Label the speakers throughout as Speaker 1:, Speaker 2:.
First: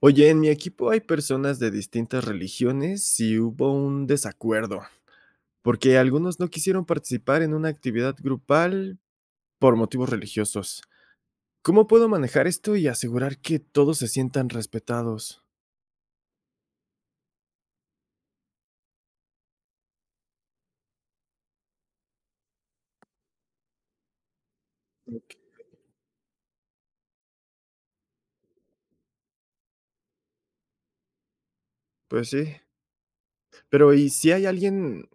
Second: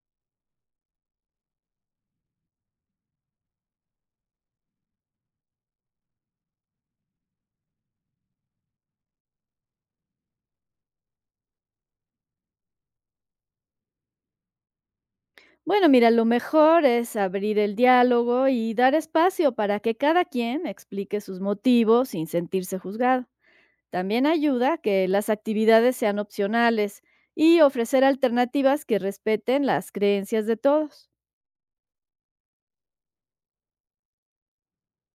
Speaker 1: Oye, en mi equipo hay personas de distintas religiones y hubo un desacuerdo, porque algunos no quisieron participar en una actividad grupal por motivos religiosos. ¿Cómo puedo manejar esto y asegurar que todos se sientan respetados?
Speaker 2: Bueno, mira, lo mejor es abrir el diálogo y dar espacio para que cada quien explique sus motivos sin sentirse juzgado. También ayuda que las actividades sean opcionales y ofrecer alternativas que respeten las creencias de todos.
Speaker 1: Pues sí, pero ¿y si hay alguien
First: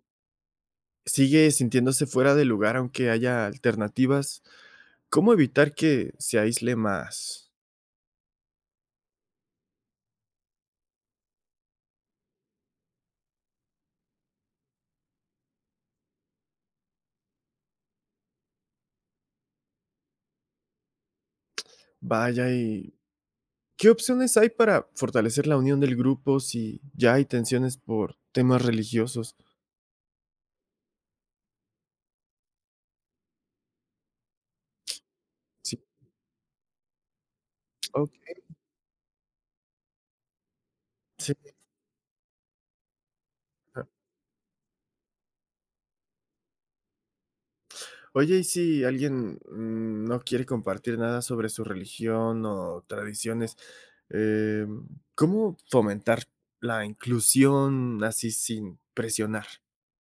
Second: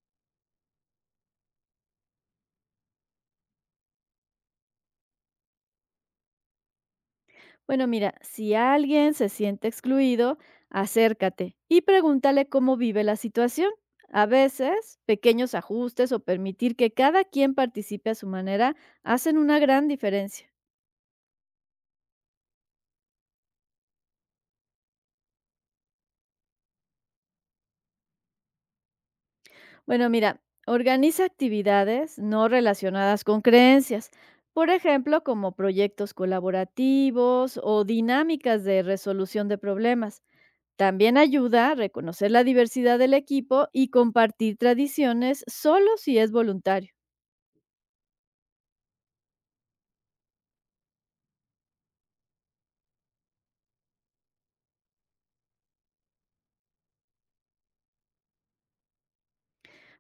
Speaker 1: sigue sintiéndose fuera de lugar aunque haya alternativas? ¿Cómo evitar que se aísle más?
Speaker 2: Bueno, mira, si alguien se siente excluido, acércate y pregúntale cómo vive la situación. A veces, pequeños ajustes o permitir que cada quien participe a su manera hacen una gran diferencia.
Speaker 1: Vaya, ¿Qué opciones hay para fortalecer la unión del grupo si ya hay tensiones por temas religiosos?
Speaker 2: Bueno, mira, organiza actividades no relacionadas con creencias, por ejemplo, como
Speaker 1: Sí,
Speaker 2: proyectos colaborativos o
Speaker 1: okey,
Speaker 2: dinámicas de resolución de problemas. También
Speaker 1: sí.
Speaker 2: ayuda a reconocer la diversidad del equipo
Speaker 1: Ah,
Speaker 2: y compartir tradiciones solo si es voluntario.
Speaker 1: oye, y si alguien, no quiere compartir nada sobre su religión o tradiciones, em, ¿cómo fomentar la inclusión así sin presionar?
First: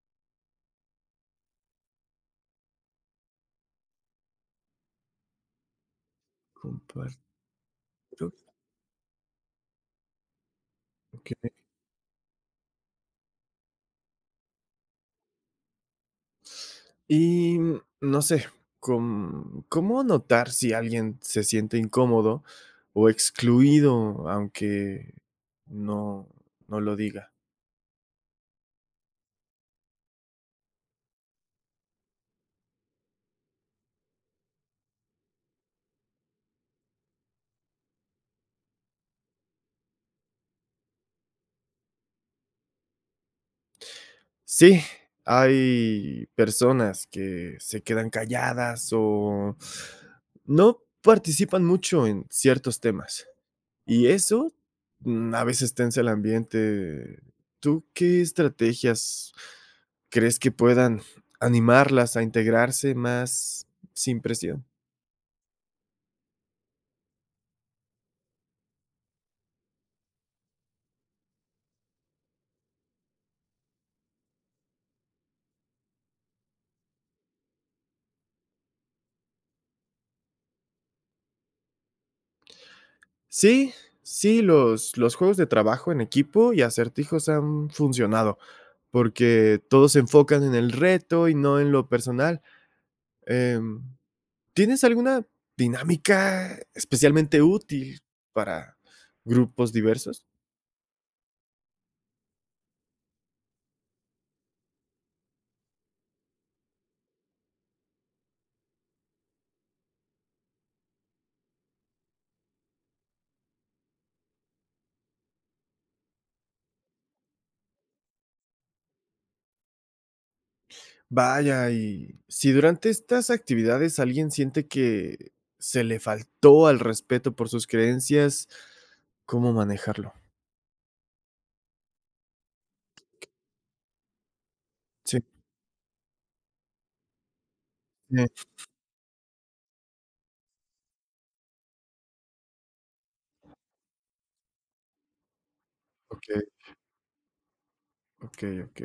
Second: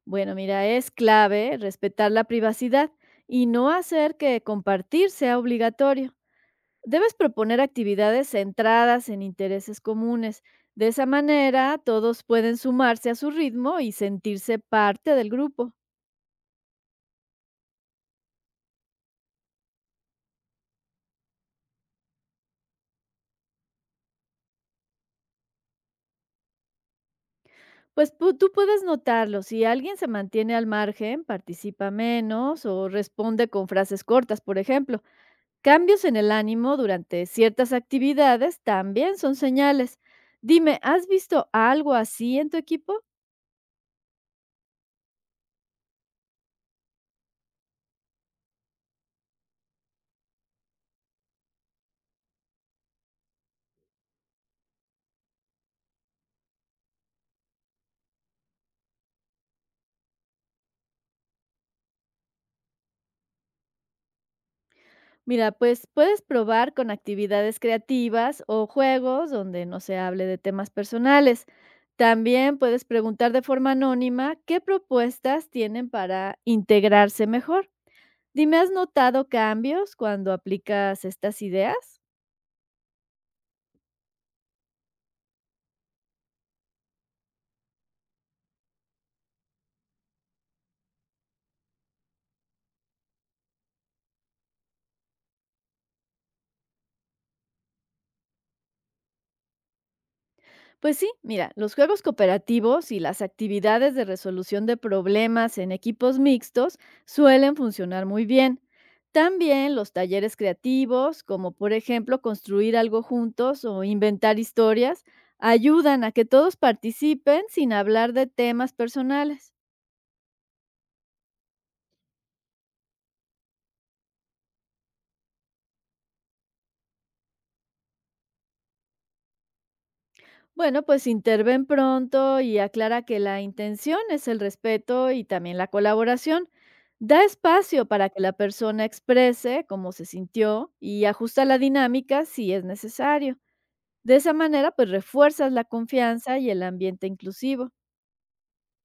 Speaker 2: Bueno, mira, es clave respetar la privacidad y no hacer que compartir sea obligatorio. Debes
Speaker 1: Compartir,
Speaker 2: proponer actividades centradas en intereses comunes. De esa
Speaker 1: okey.
Speaker 2: manera, todos pueden sumarse a su ritmo y sentirse parte del grupo.
Speaker 1: Y, no sé, com ¿cómo notar si alguien se siente incómodo o excluido, aunque no, no lo diga.
Speaker 2: Pues tú puedes notarlo, si alguien se mantiene al margen, participa menos o responde con frases cortas, por ejemplo. Cambios en el ánimo durante ciertas actividades también son señales. Dime, ¿has visto algo así en tu equipo?
Speaker 1: Sí, hay personas que se quedan calladas o no participan mucho en ciertos temas. Y eso, a veces tensa el ambiente. ¿Tú qué estrategias crees que puedan animarlas a integrarse más sin presión?
Speaker 2: Mira, pues puedes probar con actividades creativas o juegos donde no se hable de temas personales. También puedes preguntar de forma anónima qué propuestas tienen para integrarse mejor. Dime, ¿has notado cambios cuando aplicas estas ideas?
Speaker 1: Sí, sí, los juegos de trabajo en equipo y acertijos han funcionado, porque todos se enfocan en el reto y no en lo personal. Em, ¿Tienes alguna dinámica especialmente útil para grupos diversos?
Speaker 2: Pues sí, mira, los juegos cooperativos y las actividades de resolución de problemas en equipos mixtos suelen funcionar muy bien. También los talleres creativos, como por ejemplo construir algo juntos o inventar historias, ayudan a que todos participen sin hablar de temas personales.
Speaker 1: Vaya, y si durante estas actividades alguien siente que se le faltó al respeto por sus creencias, ¿cómo manejarlo?
Speaker 2: Bueno, pues interven pronto y aclara que la intención es el respeto
Speaker 1: Sí,
Speaker 2: y también la colaboración. Da espacio para que
Speaker 1: eh,
Speaker 2: la persona exprese cómo se sintió y ajusta la dinámica si es necesario. De esa manera, pues refuerzas la
Speaker 1: ok,
Speaker 2: confianza y el ambiente inclusivo.
Speaker 1: ok, ok.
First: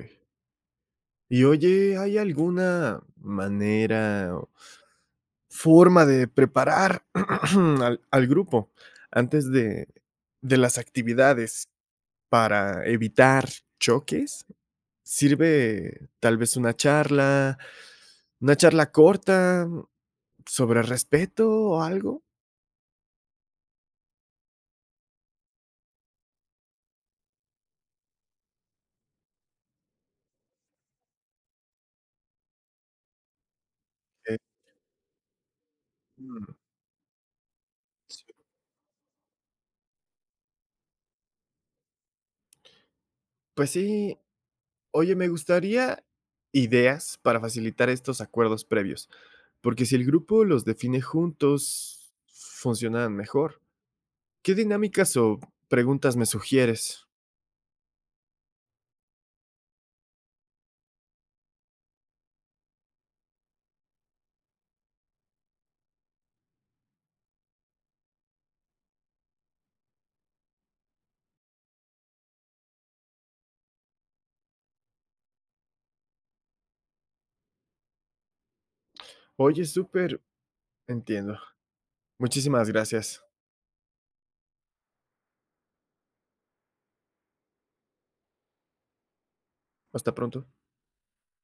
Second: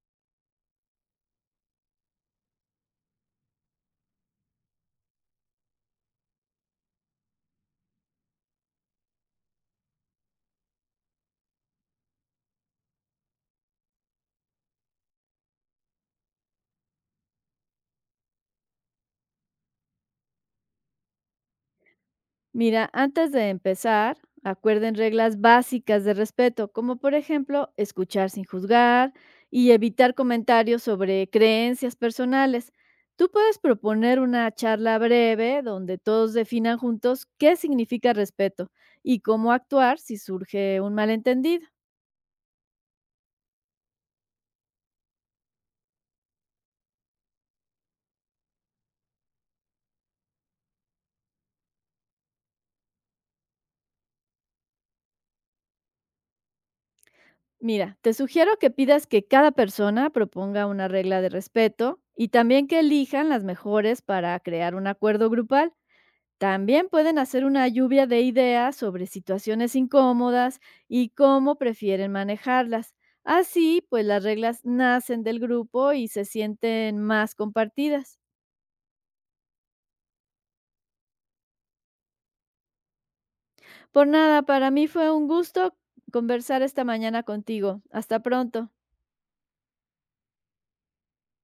Speaker 1: Y oye, ¿hay alguna manera forma de preparar al grupo antes de las actividades para evitar choques? Sirve tal vez una charla corta sobre respeto o algo.
Speaker 2: Mira, antes de empezar, acuerden reglas básicas de respeto, como por ejemplo escuchar sin juzgar y evitar comentarios sobre creencias personales. Tú puedes proponer
Speaker 1: Eh,
Speaker 2: una charla breve donde todos
Speaker 1: mm,
Speaker 2: definan juntos qué significa
Speaker 1: sí.
Speaker 2: respeto y cómo actuar si surge un malentendido.
Speaker 1: Pues sí, oye, me gustaría ideas para facilitar estos acuerdos previos, porque si el grupo los define juntos, funcionan mejor. ¿Qué dinámicas o preguntas me sugieres?
Speaker 2: Mira, te sugiero que pidas que cada persona proponga una regla de respeto y también que elijan las mejores para crear un acuerdo grupal. También pueden hacer una lluvia de ideas sobre situaciones incómodas y cómo prefieren manejarlas. Así, pues las reglas nacen del grupo y se sienten más compartidas.
Speaker 1: Oye, súper, entiendo. Muchísimas gracias.
Speaker 2: Por nada, para mí fue un gusto conversar esta mañana contigo. Hasta pronto.
Speaker 1: Hasta pronto.